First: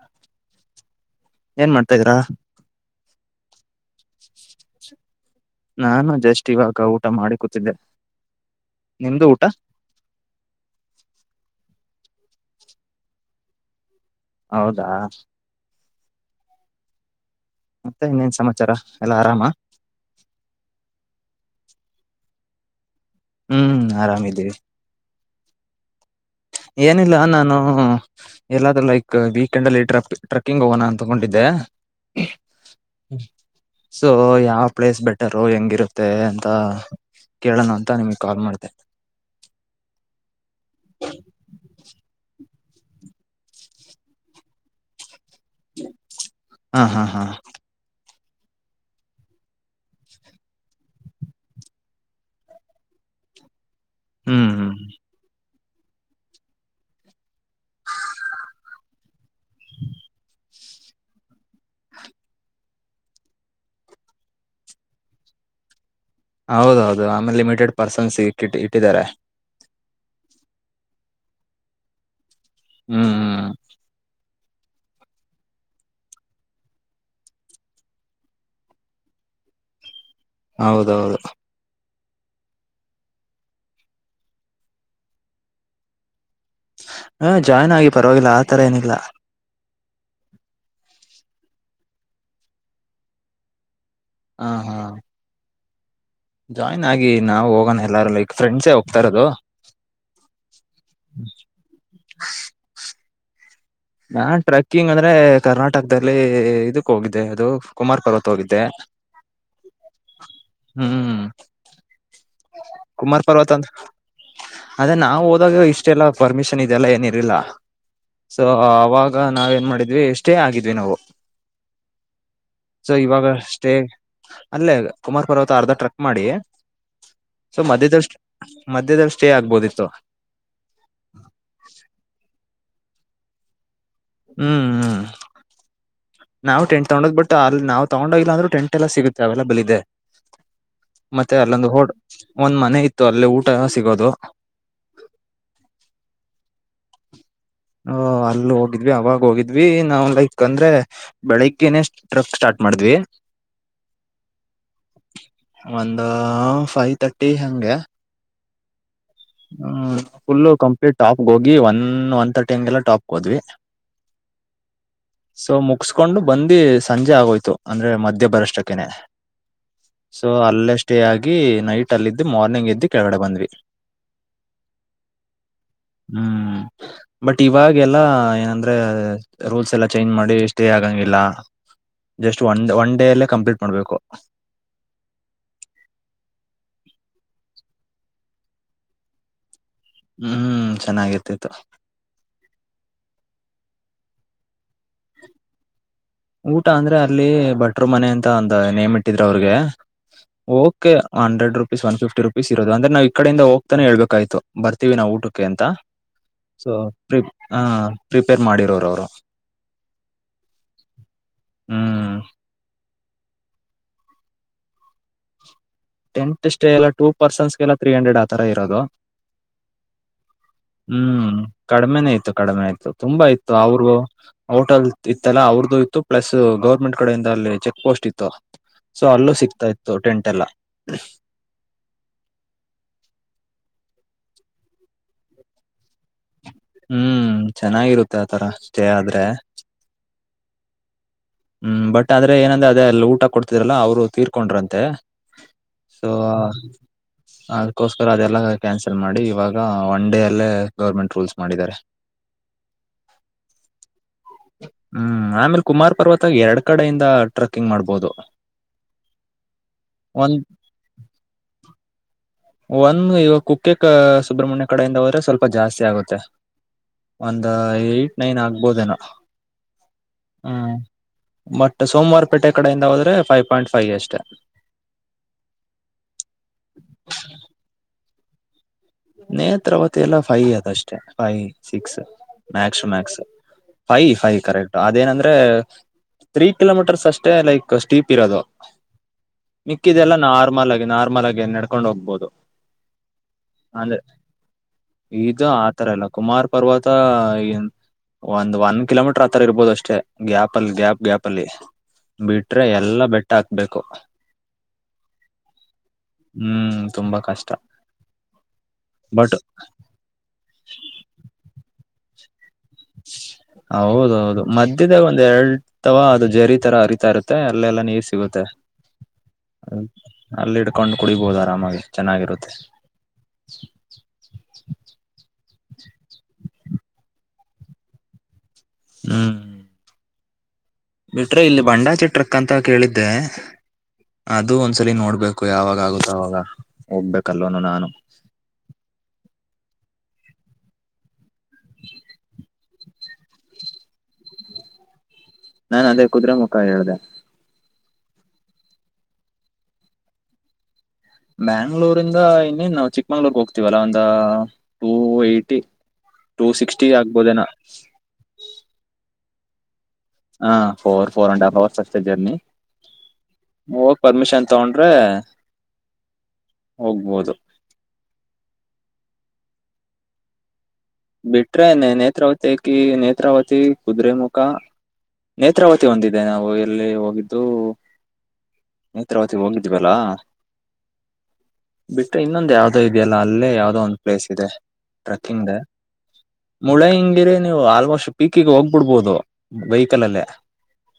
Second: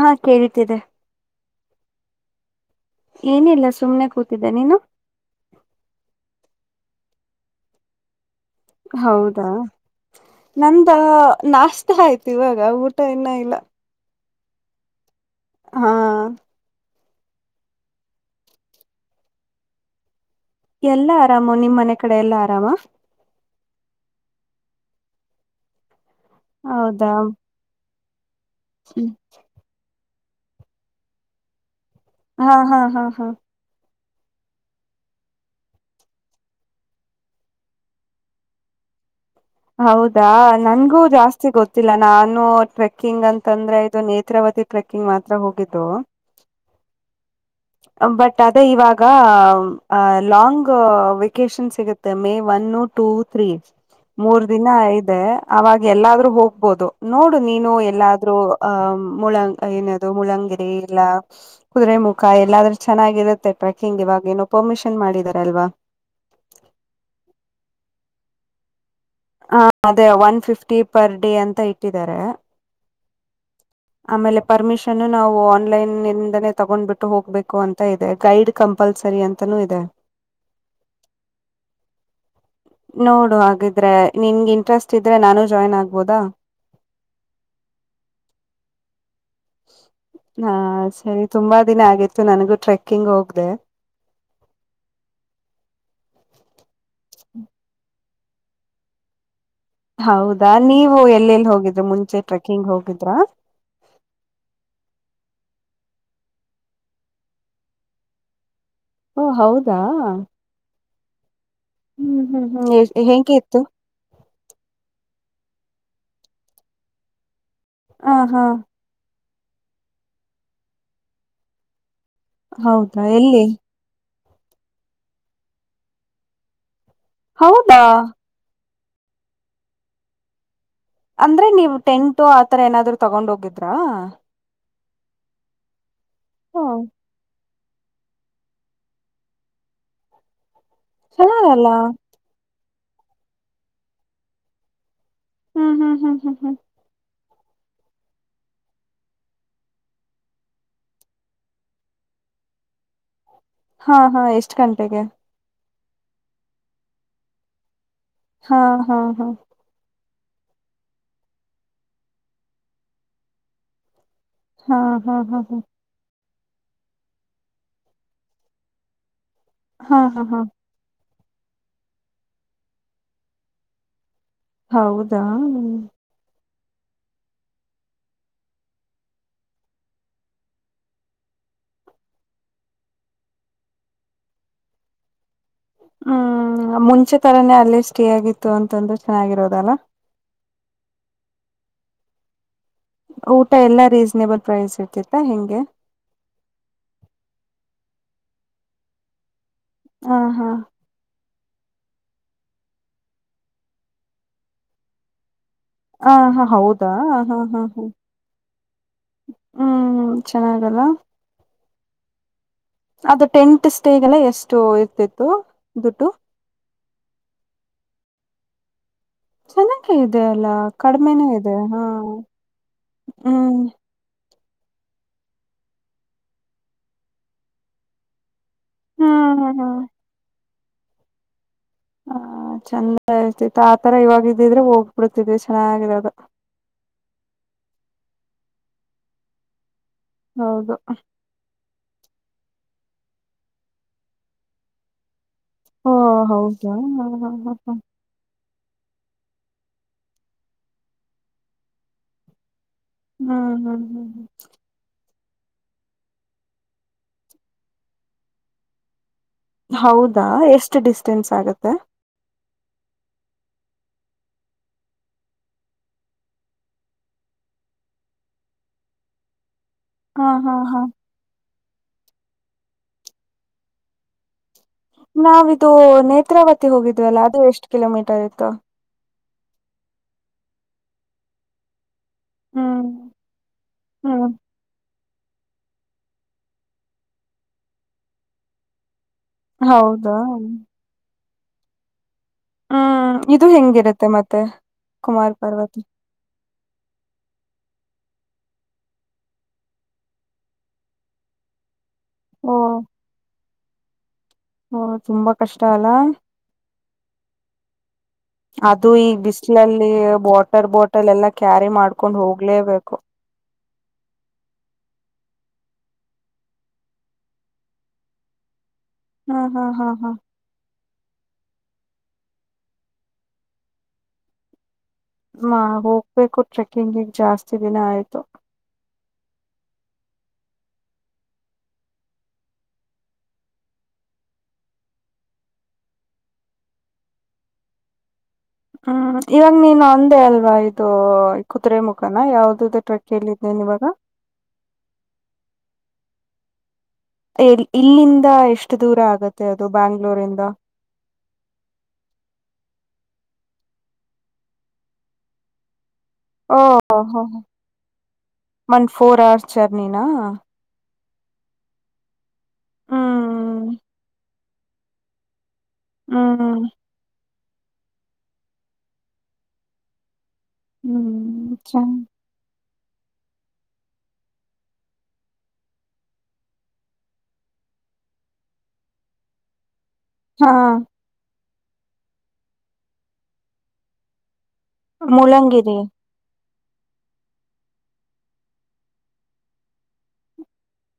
ಹಾ ಕೇಳಟ್ಟಿದೆ ಏನ್ ಮಾಡ್ತಾ ಇದಿದ್ರಾ ಏನಿಲ್ಲ ಸುಮ್ನೆ ಕೂತಿದ್ದೆ ನೀನು ನಾನು ಜಸ್ಟ್ ಇವಾಗ ಊಟ ಮಾಡಿ ಕೂತಿದ್ದೆ ನಿಮ್ದು ಊಟ ಹೌದಾ ನಂದ ನಾಸ್ತ ಆಯ್ತು ಇವಾಗ ಊಟ ಇನ ಇಲ್ಲ ಹೌದಾ ಹಾ ಮತ್ತೆ ಇನ್ನೇನ್ ಸಮಾಚಾರ ಎಲ್ಲಾ ಆರಾಮ ಎಲ್ಲ ಆರಾಮು ನಿಮಮ್ಮ್ ಮನೆ ಕಡೆ ಎಲ್ಲಾ ಆರಾಮ ಹ್ಮ್ ಆರಾಮಿದ್ದೀರಿ ಹೌದಾ ಏನಿಲ್ಲ ನಾನು ಎಲ್ಲಾದ್ರೂ ಹ್ಮ್ ಲೈಕ್ ಬ ಂಡಲ್ಲಿ ಟ್ರ ಟ್ರಕ್ಕಿಂಗ್ ಹೋಗೋಣ ಅಂತಕೊಂಡಿದ್ದೆ ಹಾ ಹಾ ಹಾ ಹಾ ಸೊ ಯಾವ ಪ್ಲೇಸ್ ಬೆಟರು ಹೆಂಗಿರುತ್ತೆ ಅಂತ ಕೇಳೋಣ ಅಂತ ನಿಮಗೆ ಕಾಲ್ ಮಾಡ್ಿದೆನೆ ಹೌದಾ ನನ್ಗೂ ಜಾಸ್ತಿ ಗೊತ್ತಿಲ್ಲ ನಾನು ಟಕ್ ಟೆಕ್ಕಿಂಗ್ ಅಂತಂದ್ರೆ ಇದು ನೇತ್ರಾವತಿ ಟ್ರೆಕ್ಕಿಂಗ್ ಮಾತ್ರ ಹೋಗಿದ್ದು ಹಾ ಹಾ ಹಾ ಬಟ್ ಅದೇ ಇವಾಗ ಲಾಂಗ್ ವೆೇಕೇಶನ್ ಸಿಗುತ್ತೆ ಮೇ ಒನ್ ಟು ತ್ರ್ರೀ ಮೂರ್ ಹ್ಮ್ ದಿನ ಹ್ಮ್ ಇಐದೆ ಅವಾಗ ಎಲ್ಲಾದ್ರೂ ಹೋಗ್ಬೋದು ನೋಡು ನೀನು ಎಲ್ಲಾದ್ ಅಹ ಮುಳ ಏನ ಅದು ಮುಳಂಗಿರಿ ಇಲ್ಲ ಕುದುರೆ ಮುಖ ಎಲ್ಲಾದ್ರೂ ಚೆನ್ನಾಗಿರುತ್ತೆ ಟ್ರೆಕಿಂಗ್ ಇವಾಗ ಏನೋ ಪರ್ಮಿಷನ್ ಮಾಡಿದಾರಲ್ವಾ ಹೌದೌದು ಆಮೇಲೆ ಲಿಮಿಟೆಡ್ ಪರ್ಸನ್ಸ್ಟ್ಟ ಇಟ್ಟಿದ್ದಾರೆ ಹ ಅದೇ ಒನ್ ಫಿಫ್ಟಿ ಪರ್ ಡೇ ಅಂತ ಇಟ್ಟಿದ್ದಾರೆ ಹ್ಮ್ ಹ್ಮ್ ಆಮೇಲೆ ಪರ್ಮಿಷನ್ ನಾವು ಆನ್ಲೈನ್ ಇಂದನೇ ತಗೊಂಡ್ಬಿಟ್ಟು ಹೋಗ್ಬೇಕು ಅಂತ ಇದೆ ಗೈಡ್ ಕಂಪಲ್ಸರಿ ಅಂತಾನೂ ಇದೆ ಹೌದೌದು ನೋಡು ಹಾಗಿದ್ರೆ ನಿನ್ ಇಂಟ್ರೆಸ್ಟ್ ಇದ್ರೆ ನಾನು ಜಾಯ್ನ್ ಆಗ್ಬೋದಾ ಹ್ಮ ಜಾಯ್ನ್ ಆಗಿ ಪರವಾಗಿಲ್ಲ ಆತರ ಏನಿಲ್ಲಾ ಹಾ ಸರಿ ತುಂಬಾ ದಿನ ಆಗಿತ್ತು ನನಗೂ ಟ್ರೆಕ್ಕಿಂಗ್ ಹೋಗ್ದ ಹಾ ಹಾ ಜಾಯ್ನ್ ಆಗ ನಾವು ಹೋಗೋ ಎಲ್ಲಾರು ಲೈಕ್ ಫ್ರೆಂಡ್ಸೇ ಹೋಗ್ತರೋದು ಹೌದಾ ನೀವು ಎಲ್ಲೆಲ್ಲಿ ಹೋಗಿದ್ರೆ ಮುಂಚೆ ಟ್ರೆಕ್ಕಿಂಗ್ ಹೋಗಿದ್ರಾ ನಾನ್ ಟ್ರೆಕ್ಕಿಂಗ್ ಅಂದ್ರೆ ಕರ್ನಾಟಕದಲ್ಲಿ ಇದಕ್ ಹೋಗಿದ್ದೆ ಅದು ಕುಮಾರ್ ಪರ್ವತ್ ಹೋಗಿದ್ದೆ ಓ ಹೌದಾ ಹ್ಮ್ ಹ್ಮ್ ಹ್ಮ್ ಹ್ಮ್ ಕುಮಾರ್ ಹೆಂಗೆ ಪರ್ವತ ಇತ್ತು ಅಂತ ಅದೇ ನಾವವು ಹೋದಾಗ ಇಷ್ಟೆಲ್ಲ ಪರ್ಮಿಷನ್ ಇದೆಲ್ಲ ಏನಿರ್ಲಿಲ್ಲ ಹ ಹಾ ಸ ಅವಾಗ ನಾವೇನ್ ಮಾಡಿದ್ವಿ ಎಷ್ಟೇ ಆಗಿದ್ವಿ ನಾವು ಸೊ ಹೌದಾ ಇವಾಗ ಎಲ್ಲಿ ಅಷ್ಟೇ ಅಲ್ಲೇ ಕುಮಾರ್ ಪರ್ವತ ಅರ್ಧ ಟ್ರಕ್ ಮಾಡಿ ಸೊ ಹೌದಾ ಮಧ್ಯದಷ್ಟು ಮಧ್ಯದಲ್ಲಿ ಸ್ಟೇ ಆಗ್ಬೋದಿತ್ತು ಅಂದ್ರೆ ನೀವು್ ಟೆಂಟು ಆತರ ಏನಾದ್ರು ತಗೊಂಡ್ ಹೋಗಿದ್ರಾ ಹ್ಮ್ ಹ್ಮ್ ಹ ನಾವವು ಟೆಂಟ್ ತಗೊಂಡದ್ ಬಿಿಟ್ಟು ಅಲ್ಲಿ ನಾವ್ ತಗೊಂಡೋಗಿಲ್ಲ ಅಂದ್ರೂ ಟೆಂಟ್ ಎಲ್ಲ ಸಿಗುತ್ತೆ ಅವೈಲಬಲ್ ಇದೆ ಮತ್ತೆ ಚೆನ್ನಾಗಲ್ಲ ಅಲ್ಲೊಂದು ಹೋಡ್ ಒಂದ್ ಮನೆ ಇತ್ತು ಅಲ್ಲಿ ಊಟ ಸಿಗೋದು ಹ್ಮ್ ಹ್ಮ್ ಹ್ಮ್ ಹ್ಮ್ ಹ್ಮ್ ಹ ಅಲ್ಲ ಹೋಗಿದ್ವಿ ಅವಾಗ ಹೋಗಿದ್ವಿ ನಾವ್ ಲೈಕ್ ಅಂದ್ರೆ ಬೆಳಿಗ್ನೆೇ ಟ್ರಕ್ ಸ್ಟಾರ್ಟ್ ಮಾಡಿದ್ವಿ ಹಾ ಹಾ ಎಷ್ಟು ಗಂಟೆಗೆ ಒಂದು ಫೈವ್ ತರ್ಟಿ ಹಂಗೆ ಹಾ ಹಾ ಹಾ ಹ್ಮ್ ಫುಲ್ಲ ಕಂಪ್ಲೀಟ್ ಟಾಪ್ ಹೋಗಿ ಒನ್ ಒನ್ ತರ್ಟಿ ಹಂಗೆಲ್ಲ ಟಾಪ್ಗೆ ಹೋದ್ವಿ [unintelligible] ಹಾ ಹಾ ಹಾ ಸೊ ಹಾ ಮುಗಸ್ಕೊಂಡು ಬಂದು ಸಂಜೆ ಆಗೋಯ್ತು ಅಂದ್ರೆ ಮಧ್ಯ ಬರಷ್ಟಕ್ಕನೆ ಹಾ ಹಾ ಸೊ ಹಾ ಅಲ್ಲೇ ಸ್ಟೇ ಆಗಿ ನೈಟ್ ಅಲ್ಲಿದ್ದು ಮಾರ್ನಿಂಗ್ ಇದ್ದು ಕೆಳಗಡೆ ಬಂದ್ವಿ ಹೌದಾ ಹ್ಮ್ ಬಟ್ ಇವಾಗೆಲ್ಲಾ ಏನಂದ್ರೆ ರೂಲ್ಸ್ ಎಲ್ಲ ಚೇಂಜ್ ಮಾಡಿ ಸ್ಟೇ ಆಗಂಗಿಲ್ಲ ಜಸ್ಟ್ ಒನ್ ಒನ್ ಡೇ ಅಲ್ಲೇ ಕಂಪ್ಲೀಟ್ ಮಾಡ್ಬೇಕು ಹ್ಮ್ ಮುಂಚೆ ತರಾನೇ ಅಲ್ಲೇ ಸ್ಟೇ ಆಗಿತ್ತು ಅಂತಂದ್ರೂ ಚೆನ್ನಾಗಿರೋದಲ್ಲ ಹ್ಮ್ ಚೆನ್ನಾಗಿತಿತ್ತು ಊಟ ಎಲ್ಲಾ ರೀಸನೇಬಲ್ ಪ್ರೈಸ್ ಇರ್ತಿತ್ತ ಹೆಂಗೆ ಊಟ ಅಂದ್ರೆ ಅಲ್ಲಿ ಬಟ್ರು ಮನೆ ಅಂತ ಒಂದ ನೇಮ್ ಇಟ್ಟಿದ್ರ ಅವ್ರಿಗೆ ಹ ಹಾ okay hundred rupees one fifty rupees ಇರೋದ ಅದ್ರೆ ನಾವು ಈಡಿಂದ ಹೋಗ್ತಾನೆ ಹೇಳಬೇಕಾಗೀತ್ತು ಬರ್ತೀವಿ ನಾವು ಊಟಕ್ಕೆ ಅಂತಾ ಆ ಹಾ ಸೊ ಹೌದಾ ಹಾ ಪ್ರಿ ಹಾ ಆ ಹಾ ಪ್ರಿಪೇರ್ ಮಾಡಿರೋರು ಅವರು ಹ್ಮ್ ಚೆನ್ನಾಗಿದಲ್ಲ ಹ್ಮ್ ಅದು ಟೆಂಟ್ ಸ್ಟೇಗೆಲ್ಲ ಎಷ್ಟು ಇರ್ತಿತ್ತು ದುಡ್ಡು ಟೆಟ್ ಸ್ಟೇ ಎಲ್ಲ ಟೂ ಪರ್ಸಟನ್ಸ ಎಲ್ಲಾ ತ್ರೀ ಹಂಡ್ರೆಡ್ ಆ ತರಾ ಇರೋದು ಚೆನ್ನಾಗೆ ಇದೆ ಅಲ್ಲ ಕಡಿಮೆನೂ ಹ್ಮ್ ಇದೆ ಹಾ ಕಡಿಮೆನ ಇಯ್ತು ಕಡಿಮೆ ಆಯ್ತು ತುಂಬಾ ಇತ್ತು ಹ್ಮ್ ಅವ್ರಿಗೂ ಹೋಟಲ್ ಇತ್ತಲ್ಲ ಅವ್ರದು ಇತ್ತು ಪ್ಲಸ್ ಗೌರ್ಮೆಂಟ್ ಕಡೆಯಿಂದ ಅಲ್ಲಿ ಚೆಕ್ ಪೋಸ್ಟ್ ಇತ್ತು ಸೊ ಹ್ಮ್ ಅಲ್ಲೂ ಹ್ಮ್ ಸಿಕ್ತಾ ಹ್ಮ್ ಇತ್ತು ಟೆಂಟ್ ಎಲ್ಲಾ ಹ ಚಂದ ಇಯ್ತತ ಆತರ ಇವಾಗ ಇದ್ದಿದ್ರೆ ಹೋಗ್ಬಿಡ್ತಿದ್ವಿ ಚೆನ್ನಾಗಿದೆ ಅದು ಹ್ಮ್ ಚೆನ್ನಾಗಿರುತ್ತೆ ಆತರಾ ಸ್ಟೇ ಆದ್ರೆ ಹೌದು ಹ್ಮ್ ಬಟ್ ಆದ್ರೆ ಏನಂದ್ರೆ ಅದೆಲ್ಲಾ ಊಟ ಕೊಡ್ತಿದ್ರಲ್ಲ ಅವ್ರು ತೀರ್ಕೊಂಡ್ರಂತೆ ಓ ಸೊ ಹೌದಾ ಹಾ ಹಾ ಹಾ ಹಾ ಅದಕೋಸ್ ಸರ್ ಅದೆಲ್ಲ ಕ್ಯಾನ್ಸಲ್ ಮಾಡಿ ಇವಾಗ ಒನ್ ಡೇ ಅಲ್ಲೇ ಗೌರ್ಮೆಂಟ್ ರೂಲ್ಸ್ ಮಾಡಿದ್ದಾರೆ ಹ್ಮ್ ಹ್ಮ್ ಹ್ಮ್ ಹ್ಮ ಹ್ಮ್ ಆಮೇಲೆ ಕುಮಾರ್ ಪರ್ವತ ಎರಡ್ ಕಡೆಯಿಂದ ಟ್ರೆಕ್ಕಿಂಗ್ ಮಾಡ್ಬೋದು ಹೌದಾ ಒಂದ್ ಎಷ್ಟು ಡಿಸ್ಟೆನ್ಸ್ ಆಗತ್ತೆ ಒಂದು ಇವಾಗ ಕುಕ್ಕೆ ಸುಬ್ರಹ್ಮಣ್ಯ ಕಡೆಯಿಂದ ಹೋದ್ರೆ ಸ್ವಲ್ಪ ಜಾಸ್ತಿ ಆಗುತ್ತೆ ಒಂದ ಏಟ್ ನೈನ್ ಆಗ್ಬೋದೇನೋ ಹಾ ಹಾ ಹ್ಮ್ ಹಾ ಬಟ್ ಸೋಮವಾರ ಪೇಟೆ ಕಡೆಯಿಂದ ಹೋದ್ರೆ ಫೈವ್ ಪಾಯಿಂಟ್ ಫೈವ್ ಅಷ್ಟೇ ನಾವಿದು ನೇತ್ರಾವತಿ ಹೋಗಿದ್ವಲ್ಲ ಅದು ಎಷ್ಟ್ ಕಿಲೋಮೀಟರ್ ಇತ್ತು ನೇತ್ರಾವತಿ ಎಲ್ಲ ಫೈ ಅದಷ್ಟೇ ಫೈ ಸಿಕ್ಸ್ ಮ್ಯಾಕ್ಸ್ ಹ್ಮ್ ಮ್ಯಾಕ್ಸ್ ಫೈ ಹ್ಮ್ ಫೈ ಕರೆಕ್ಟ್ ಅದೇನಂದ್ರೆ ತ್ರೀ ಕಿಲೋಮೀಟರ್ಸ್ ಅಷ್ಟೇ ಲೈಕ್ ಸ್ಟೀಪ್ ಇರೋದು ಮಿಕ್ಕಿದೆಲ್ಲ ಹೌದಾ ನಾರ್ಮಲ್ ಆ ನಾರ್ಮಲ್ ಆಗಿ ಏ ನಡ್ಕೊಂಡ ಹೋಗ್ಬಹುದು ಹ್ಮ್ ಇದು ಹೆಂಗಿರುತ್ತೆ ಮತ್ತೆ ಕುಮಾರ್ ಇದು ಪಾರ್ವತಿ ಆತರ ಇಲ್ಲ ಕುಮಾರ್ ಪರ್ವತ ಒಂದ್ ಒನ್ ಕಿಲೋಮೀಟರ್ ಆ ತರ ಇರ್ಬೋದು ಅಷ್ಟೇ ಗ್ಯಾಪ್ ಅಲ್ಲಿ ಗ್ಯಾಪ್ ಗ್ಯಾಪ್ ಅಲ್ಲಿ ಓ ಬಿಟ್ರೆ ಎಲ್ಲಾ ಬೆಟ್ಟ ಹತ್ಬೇಕು ಹ ಓ ತುಂಬಾ ಕಷ್ಟ ಅಲ್ಲಾ ಹ್ಮ್ ತುಂಬಾ ಕಷ್ಟ ಅದು ಈ ಬಟ್ ಬಿಸಿಲಲ್ಲಿ ವಾಟರ್ ಬಾಟಲ್ ಎಲ್ಲಾ ಕ್ಯಾರಿ ಮಾಡ್ಕೊಂಡ್ ಹೋಗ್ಲೇಬೇಕು ಹೌದೌದು ಮಧ್ಯದಾಗ ಒಂದ್ ಎರಡು ಅಥವಾ ಅದು ಜೆರಿ ತರ ಹರಿತಾ ಇರುತ್ತೆ ಅಲ್ಲೆಲ್ಲ ನೀರ್ ಸಿಗುತ್ತೆ ಹಾ ಹಾ ಹಾ ಹಾ ಅಲ್ಲಿ ಇಡ್ಕೊಂಡು ಕುಡಿಬೋದು ಆರಾಮಾಗಿ ಚೆನ್ನಾಗಿರುತ್ತೆ ಹ ಹೋಗ್ಬೇಕು ಟ್ರೆಕ್ಕಿಂಗಗ್ ಜಾಸ್ತಿ ದಿನ ಆಯ್ತು ಹ್ಮ್ ಬಿಟ್ರೆ ಇಲ್ಲಿ ಬಂಡಾಚಿ ಟ್ರಕ್ ಅಂತ ಕೇಳಿದ್ದೆ ಅದು ಒಂದ್ಸಲಿ ನೋಡ್ಬೇಕು ಯಾವಾಗ ಆಗುತ್ತೋ ಆವಾಗ ಹೋಗ್ಬೇಕಲ್ವನು ನಾನು ಹ್ಮ್ ಇವಾಗ ನೀನು ಅಂದೇ ಅಲ್ವಾ ಇದು ಕುದುರೆ ಮುಖನ ಯಾವ್ದ ಟ್ರಕ್ ಕೇಳಿದ್ದನೇನ್ ಇವಾಗ ನಾನ್ ಅದೇ ಕುದುರೆೆ ಮುಖ ಹೇಳ್ದ ಇಲ್ಲಿಂದ ಎಷ್ಟು ದೂರ ಆಗತ್ತೆ ಅದು ಬ್ಯಾಂಗ್ಳೂರಿಂದ ಬ್ಯಾಂಗ್ಳೂರಿಂದ ಇನ್ನೇನ್ ನಾವವು ಚಿಕ್ಕಮಂಗ್ಳೂರ್ ಹೋಗ್ತಿೀವಲ್ಲ ಒಂದ ಟೂ ಏಯ್ಟಿ ಟೂ ಓ ಸಿಕ್ಸ್ಟಿ ಆಗ್ಬೋದೇನಾ ಒನ್ ಫೋರ್ ಅವವರ್ಸ್ ಜರ್ನಿನ ಹಾ four four and half hours ಅಷ್ಟೆ ಜರ್ನಿ ಹ್ಮ್ ಹೋಗಿ ಪರ್ಮಿಷನ್ ತಗೊಂಡ್ರೆ ಹ್ಮ್ ಹೋಗ್ಬೋದು ಹ್ಮ್ ಬಿಟ್ರೆನೆ ಚ ನೇತ್ರಾವತಿ ಕ ನೇತ್ರಾವತಿ ಕುುದ್ರೆ ಮುುಖ ನೇತ್ರಾವತಿ ಹೊಂದಿದೆ ನಾವು ಎಲ್ಲಿ ಹೋಗಿದ್ದು ನೇತ್ರಾವತಿ ಹೋಗಿದ್ವಲ್ಲಾ ಹಾ ಬಿಟ್ರೆ ಇನ್ನೊಂದ ಯಾವವುದೋ ಇದೆಯಲ್ಲ ಅಲ್ಲೇ ಯಾವವುದೋ ಒಂದು ಪ್ಲೇಸ್ ಇದೆ ಮುಲಂಗಿರಿ ಮುಳೆ ಹಿಂಗಿರಿ ನೀವು ಆಲ್ಮೋಸ್ಟ್ ಪೀಕಿಗೆ ಹೋಗ್ಬಿಡ್ಬೋದು ಬೈಿಕಲ್ ಅಲ್ಲೇ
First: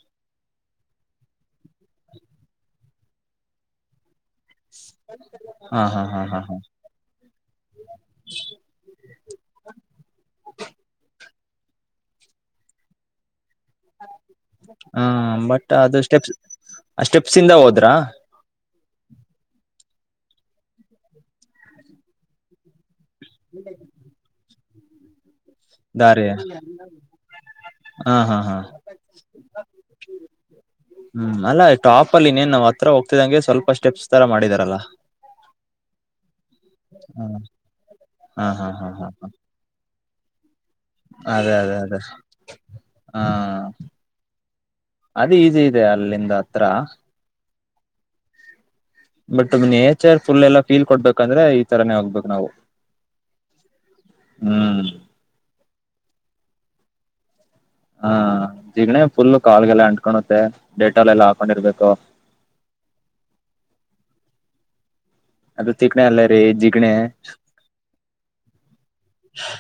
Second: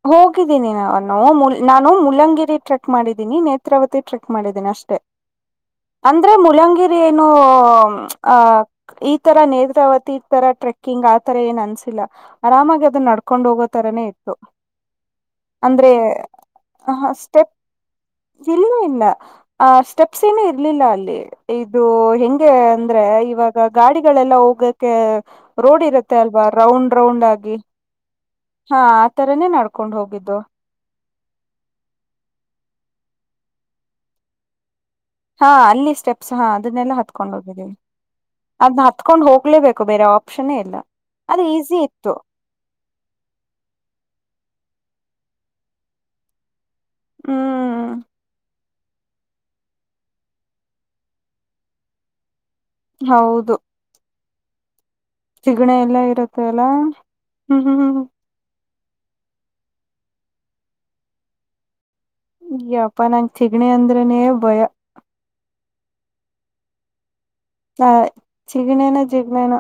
ಹೋಗಿದ್ದೀನಿ ನಾನು ನಾನು ಮುಲಂಗಿರಿ ಟ್ರೆಕ್ ಮಾಡಿದ್ದೀಿನನಿ ನೇತ್ರಾವತಿ ಟ್ರೆಕ್ ಮಾಡಿದ್ದೀನಿ ಅಷ್ಟೆ ಹಾ ಹಾ ಹಾ ಅಂದ್ರೆ ಹಾ ಹಾ ಮುಳಂಗಿರಿ ಏನು ಆ ಈ ತರ ನೇತ್ರಾವತಿ ಈ ತರ ಟ್ರಕ್ಕಿಂಗ್ ಆತರ ಏನ್ ಅನ್ಸಿಲ್ಲ ಆರಾಮಾಗಿ ಅದನ್ನ ನಡ್ಕೊಂಡ್ ಹೋಗ ತರನೇ ಇತ್ತು ಹಾ ಬಟ್ ಅಂದ್ರೆ ಅದು ಸ್ಟೆಪ್ಸ್ ಸ್ಟೆಪ್ಸ್ ಇಂದ ಸ್ಟೆಪ್ ಹೋದ್ರಾ ಇಲ್ಲ ಇಲ್ಲ ಸ್ಟೆಪ್ಸ್ ಏನು ಇರ್ಲಿಲ್ಲ ಅಲ್ಲಿ ಇದು ಹೆ ಹಾಗಗೆ ಅಂದ್ರೆ ಇವಾಗ ಗಾಡಿಗಳೆಲ್ಲ ಹೋಗಕ್ಕೆ ರೋಡ್ ಇರುತ್ತೆ ದಾರಿ ಅಲ್ವಾ ರೌಂಡ್ ರೌಂಡ್ ಆಗಿ ಹಾ ಹಾ ಹಾ ಆ ತರನೇ ನಡ್ಕೊಂಡ್ ಹೋಗಿದ್ದು ಹ್ಮ್ ಅಲ್ಲ ಟಾಪ ಅಲ್ಲಿ ಇನ್ನೇನ್ ನಾವ್ ಹತ್ರ ಹೋಗ್ತಿದಂಗೆ ಸ್ವಲ್ಪ ಸ್ಟೆಪ್ಸ್ ತರಾ ಮಾಡಿದಾರಲ್ಲಾ ಹಾ ಅಲ್ಲಿ ಸ್ಟೆಪ್ಸ್ ಹಾ ಅದನ್ನೆಲ್ಲಾ ಹತ್ಕೊಂಡ್ ಹ್ಮ್ ಹೋಗಿದ್ದೀವಿ ಹಾ ಹಾ ಅದನ್ನ ಹಾ ಹಾ ಹತ್ಕೊಂಡ್ ಹೋಗ್ಲೇಬೇಕು ಬೇರೆ ಆಪ್ಷನ್ ಇಲ್ಲ ಅದು ಅದೇ ಅದೇ ಈಸಿ ಅದೇ ಇತ್ತು ಹಾ ಅದು ಈಜಿ ಇದೆ ಅಲ್ಲಿಂದ ಹತ್ರ ಹ್ಮ್ ಬಟ್ ನೇಚರ್ ಫುಲ್ ಎಲ್ಲಾ ಫೀಲ್ ಕೊಡ್ಬೇಕಂದ್ರೆ ಈ ತರಾನೇ ಹೋಗ್ಬೇಕು ನಾವು ಹೌದು ಹ್ಮ್ ಚಿಗ್ಣೆ ಎಲ್ಲ ಇರುತ್ತೆ ಅಲ್ಲಾ ಹ್ಮ ಹ್ಮ್ ಹಾ ಜಿಗಣೆ ಫುಲ್ ಕಾಲ್ಗೆಲ್ಲ ಅಂ ತ್ತೆ ಡೇಟಲ್ಲ ಎಲ್ಲಾ ಹಾಕೊಂಡಿರ್ಬೇಕು ಇಪ್ಪಾ ನಂ ತಗಣಿ ಅಂದ್ರನನೆ ಭಯ ಅದು ತಿಕ್ಣಿ ಅಲ್ಲ ರೀ ಜಿಗ್ಣೆ ಹಾ ಚಿಗಣೇನ ಜಿಗ್ಣೇನ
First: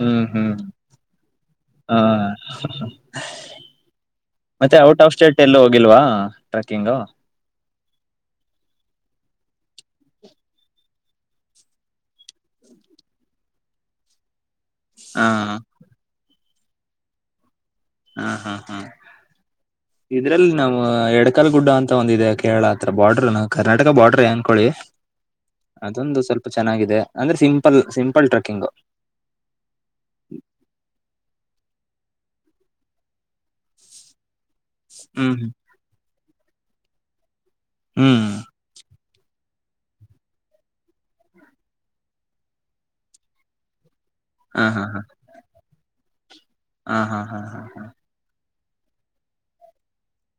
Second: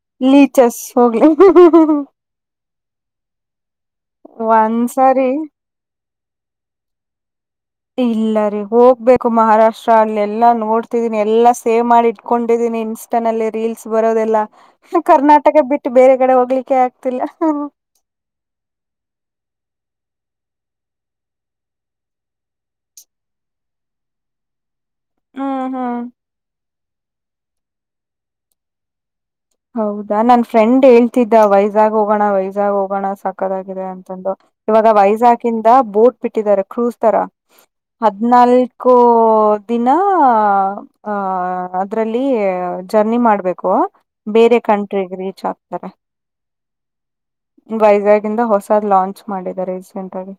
ಹ್ಮ್ ಹ್ಮ್ ಲೀಚಸ್ ಹೋಗಲ ಹ ಒಂದ್ಸರಿ ಗಿಲ್ವಾ ಟ್ರೆಕ್ಕಿಂಗ್ ಇಲ್ಲ ರೀ ಹೋಗ್ಬೇಕು ಮಹಾರಾಷ್ಟ್ರ ಅಲ್ಲ ಎಲ್ಲಾ ನೋಡ್ತಿದೀನಿ ಎಲ್ಲಾ ಸೇವ್ ಮಾಡಿ ಇಟ್ಕೊಂಡಿದೀನಿ ಇನ್ ಲ್ಲಿ ರೀಲ್ಸ್ ಬರೋದೆಲ್ಲಾ ಹಾ ಕರ್ನಾಟಕ ಬಿಟ್ಟು ಬೇರೆ ಕಡೆ ಹೋಗ್ಲಿಕ್ಕೆ ಆಗ್ತಿಲ್ಲ ಹಾ ಹಾ ಹಾ ಇದ್ರಲ್ಲಿ ನಮ್ಮ್ ಎಡಕಲ್ ಗುಡ್ಡ ಅಂತ ಒಂದ ಇಿದೆ ಕೇಳತ್ರ ಬಾರ್ಡ್ರ ನ ಕರ್ನಾಟಕ ಬಾರ್ಡ್ರ ಅನ್ಕೊೊಳ್ಳಿ ಹ್ಮ್ ಹ್ಮ್ ಅದೊಂದು ಸ್ವಲ್ಪ ಚೆನ್ನಾಗಿದೆ ಅಂದ್ರೆ ಸಿಂಪಲ್ ಸಿಂಪಲ್ ಟ್ರೆಕ್ಕಿಂಗ್ ಹೌದಾ ನನ್ ಫ್ರೆಂಡ್ ಹೇಳ್ತಿದ್ದ ವೈಜಾಗ್ ಹೋಗೋಣ ವೈಜಾಗ್ ಹೋಗೋಣ ಸಾಕತ್ಗಿದೆ ಇವಾಗ ಹ್ಮ್ ವೈಜಾಕ್ ಇಂದ ಬೋಟ್ ಬಿಟ್ಟಿದ್ದಾರೆ ಕ್ರೂಸ್ ತರ ಹ್ಮ್ ಹದ್ನಾಲ್ಕು ಕೋ ದಿನ ಆಹ ಅದ್ರಲ್ಲಿ ಜರ್ನಿ ಮಾಡ್ಬೇಕು ಬೇರೆ ಹಾ ಹಾ ಹಾ ಕಂಟ್ರಿಗೆ ರೀಚ್ ಆಗ್ತಾರೆ ಹಾ ಹಾ ಹಾ ಹಾ ಹಾ ವೈಜಾಗ್ಂದ ಹೊಸ್ ಲಾಂಚ್ ಹೆ ಮಾಡಿದ್ದಾರೆ ರೀಸೆಂಟ್ ಆಗಿ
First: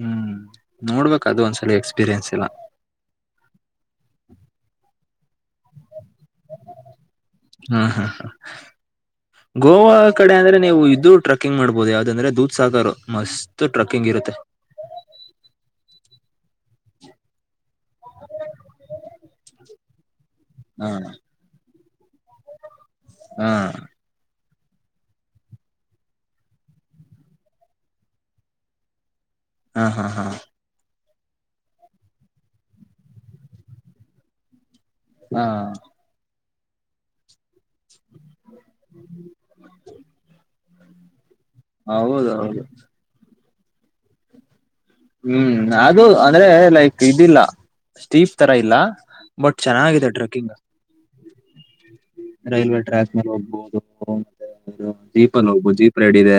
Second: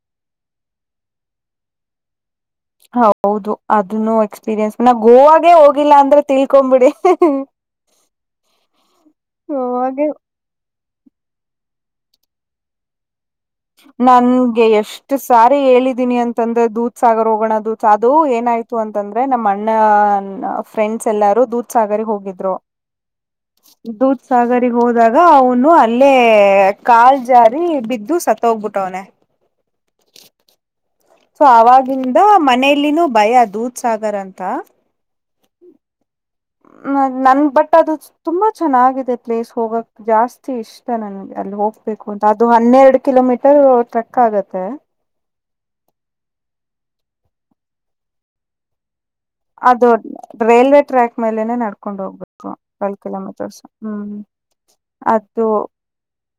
ಹ್ಮ್ ನೋಡ್ಬೇಕಕ್ ಅದು ಒಂದ್ಸಲ ಎಕ್ಸ್ಪೀರಿಯನ್ಸ್ ಇಲ್ಲ ಹೌದು ಅದನ್ನು ಎಕ್ಸ್ಪೀರಿಯನ್ಸ್ ನ ಗೋವಾಗೆ ಹೋಗಿಲ್ಲ ಅಂದ್ರೆ ತಿಳ್ಕೊ್ ಬಿಿಡಿ ಹ್ಮ್ ಹ್ಮ ಹ ಗೋವಾ ಗೋವಾಗೆ ಕಡೆ ಅಂದ್ರೆ ನೀವು ಇದು ಟ್ರಕ್ ಕುಕ್ಕಂಗ್ ಮಾಡಬಹುದು ಯಾವ್ದಂದ್ರೆ ದೂ್ ಸಾಕು ಮಸ್ತ್ ಟ್ರೆಕ್ಕಿಂಗ್ ಇರುತ್ತೆ ನನ್ಗೆ ಯಶ್ ಇಷ್ಟು ಸಾರಿ ಹೇಳಿದೀನಿ ಅಂತಂದ್ರೆ ದೂತ್ ಸಾಗ ಹೋಗಣ ದೂತ್ ಅದು ಏನಾಯ್ತು ಅಂತಂದ್ರೆ ನಮ್ಮ್ ಅಣ್ಣ ಹ ಫ್ರೆಂಡ್ಸ್ ಎಲ್ಲಾರೂ ದೂದ ಸಾಗರ್ ಹೋಗಿದ್ರು ಹ ಸಾಗರಿಗ್ ಹೋದಾಗ ಅವನು ಅಲ್ಲೇ ಕಾಲ್ ಜಾರಿ ಬಿದ್ದು ಸತ್ತ ಹೋಗ್ಬಿಟ್ಟವ್ನ ಹಾ ಹಾ ಹಾ ಸೊ ಅವಾಗಿಂದ ಮನೆಯಲ್ಲಿನೂ ಭಯ ದೂದ್ ಸಾಗರ್ ಅಂತ ಹಾ ಹ ನನ್ ಬಟ್ ಅದು ತುಂಬಾ ಚೆನ್ನಾಗಿದೆ ಪ್ಲೇಸ್ ಹೋಗಕ್ ಜಾಸ್ತಿ ಇಷ್ಟ ನನ್ಗೆ ಅಲ್ಲಿ ಹೋಗ್ಬೇಕು ಅಂತ ಅದು ಹೌದೌದು ಹನ್ನೆರಡು ಕಿಲೋಮೀಟರ್ ಟ್ರೆಕ್ ಆಗತ್ತೆ ಹ್ಮ್ ಅದು ಅಂದ್ರೆ ಲೈಕ್ ಇದಿಲ್ಲ ಸ್ಟೀಫ್ ತರ ಇಲ್ಲ ಬಟ್ ಅದು ಚೆನ್ನಾಗಿದೆ ಟ್ರೆಕ್ಕಿಂಗ್ ರೈಲ್ವೆ ಟ್ರ್ಯಾಕ್ ಮೇಲೆನೆೇ ನಡ್ಕ ಕಕೊಂಡ್ ಹೋಗ್ಬೇಕು ರೈಲ್ವೆ ಫೈವ್ಲ್ ಟ್ರ್ಯಾಕ್ ಮೇಲೆ ಕಿಲೋಮೀಟರ್ಸ್ ಹೋಗ್ಬಹುದು ಹ್ಮ್ ಅದು ಡ ಇಿದೆ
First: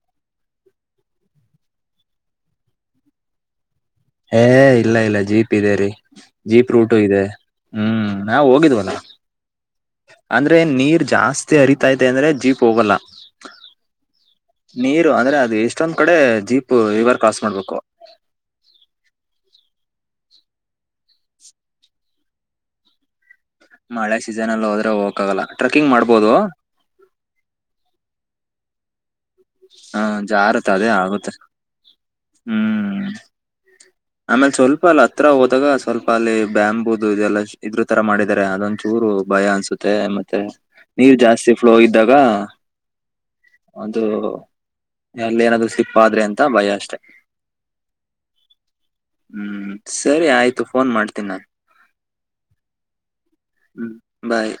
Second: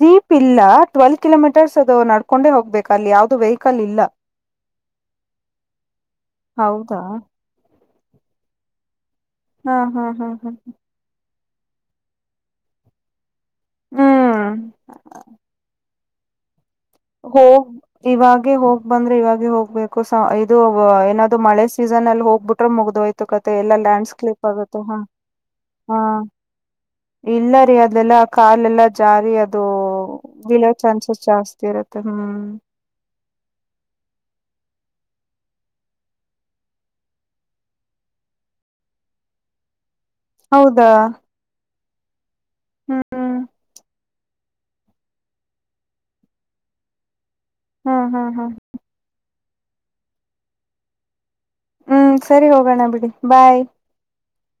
ಜೀಪ್ ಇಲ್ಲ ಟ್ವೆಲ್ವ ಕಿಲೋಮೀಟರ್ಸ್ ಅದು ನಡ್ಕೊಂಡೆ ಹೋಗ್ಬೇಕು ಅಲ್ಲಿ ಯಾವ್ದದು ವೆಹಿಕಲ್ ಇಲ್ಲ ಹಏ ಇಲ್ಲ ಇಲ್ಲ ಜೀಪ್ ಇದೆ ರೀ ಜೀಪ್ ರೂಟು ಹೌದಾ ಇದೆ ಹ್ಮ್ ನಾ ಹೋಗಿದ್ವಲ್ಲ ಹಾ ಹಾ ಹಾ ಹಾ ಅಂದ್ರೆ ನೀರ್ ಜಾಸ್ತಿ ಹರಿತಾತೆ ಅಂದ್ರೆ ಜೀಪ್ ಹೋಗಲ್ಲ ಹ್ಮ್ ನೀರು ಅಂದ್ರೆ ಅದು ಇಷ್ಟೊಂದ್ ಕಡೆ ಜೀಪ್ ರಿವರ್ ಕ್ರಾಸ್ ಹೂ ಮಾಡ್ಬೇಕು ಇವಾಗೆ ಹೋಗ್ ಬಂದ್ರೆ ಇವಾಗೆ ಹೋಗ್ಬೇಕು ಸಾ ಇದು ಏನ ಅದು ಮಳೆ ಸೀಸನ್ ಅಲ್ಲಿ ಹೋಗ್ಬಿಟ್ರೆ ಮುಗ್ದೋಯ್ತು ಕತೆ ಎಲ್ಲಾ ಮಳೆ ಲ್ಯಾಂಡ್ಸ್ಕ್ಲೇಪ್ ಸೀಸನ್ ಅಲ್ಲಿ ಆಗುತ್ತೆ ಹೋದ್ರೆ ಹಾ ಹೋಗಕ್ಕಾಗಲ್ಲ ಟ್ರೆಕ್ಕಿಂಗ್ ಹಾ ಮಾಡ್ಬೋದು ಇಲ್ಲ ರೀ ಅದೆಲ್ಲ ಕಾಲೆಲ್ಲ ಜಾರಿ ಅದು ಹ ಬೀಳೋ ಜಾರುತ್ತ ಅದೇ ಚಾನ್ಸಸ್ ಆಗುತ್ತೆ ಜಾಸ್ತಿ ಇರುತ್ತೆ ಹ್ಮ್ ಹ್ಮ್ ಆಮೇಲೆ ಸ್ವಲ್ಪ ಅಲ್ಲಿ ಹತ್ರ ಹೋದಾಗ ಸ್ವಲ್ಪ ಅಲ್ಲಿ ಬ್ಯಾಂಬೂುದು ಇದೆಲ್ಲ ಇದ್ರ ತರ ಮಾಡಿದಿದ್ದಾರೆ ಅದೊಂದ ಚೂರು ಭಯ ಅನ್ಸುತ್ತೆ ಮತ್ತೆ ಹೌದಾ ನೀರ್ ಜಾಸ್ತಿ ಫ್ಲೋ ಇದ್ದಾಗ ಹ್ಮ್ ಅದು ಎಲ್ಲಿ ಏನಾದರು ಸಿಪ್ಪಾದ್ರೆ ಅಂತ ಭಯ ಅಷ್ಟೆ ಹ್ಮ್ ಹ್ಮ್ ಹ್ಮ ಹ್ಮ್ ಸರಿ ಆಯ್ತು ಫೋನ್ ಮಾಡ್ತೀನಿ ನಾನನ್ ಹ್ಮ್ ಸರಿ ಹೋಗೋಣ ಬಿಡಿ ಬಾಯ್ ಹ್ಞ ಬಾಯ್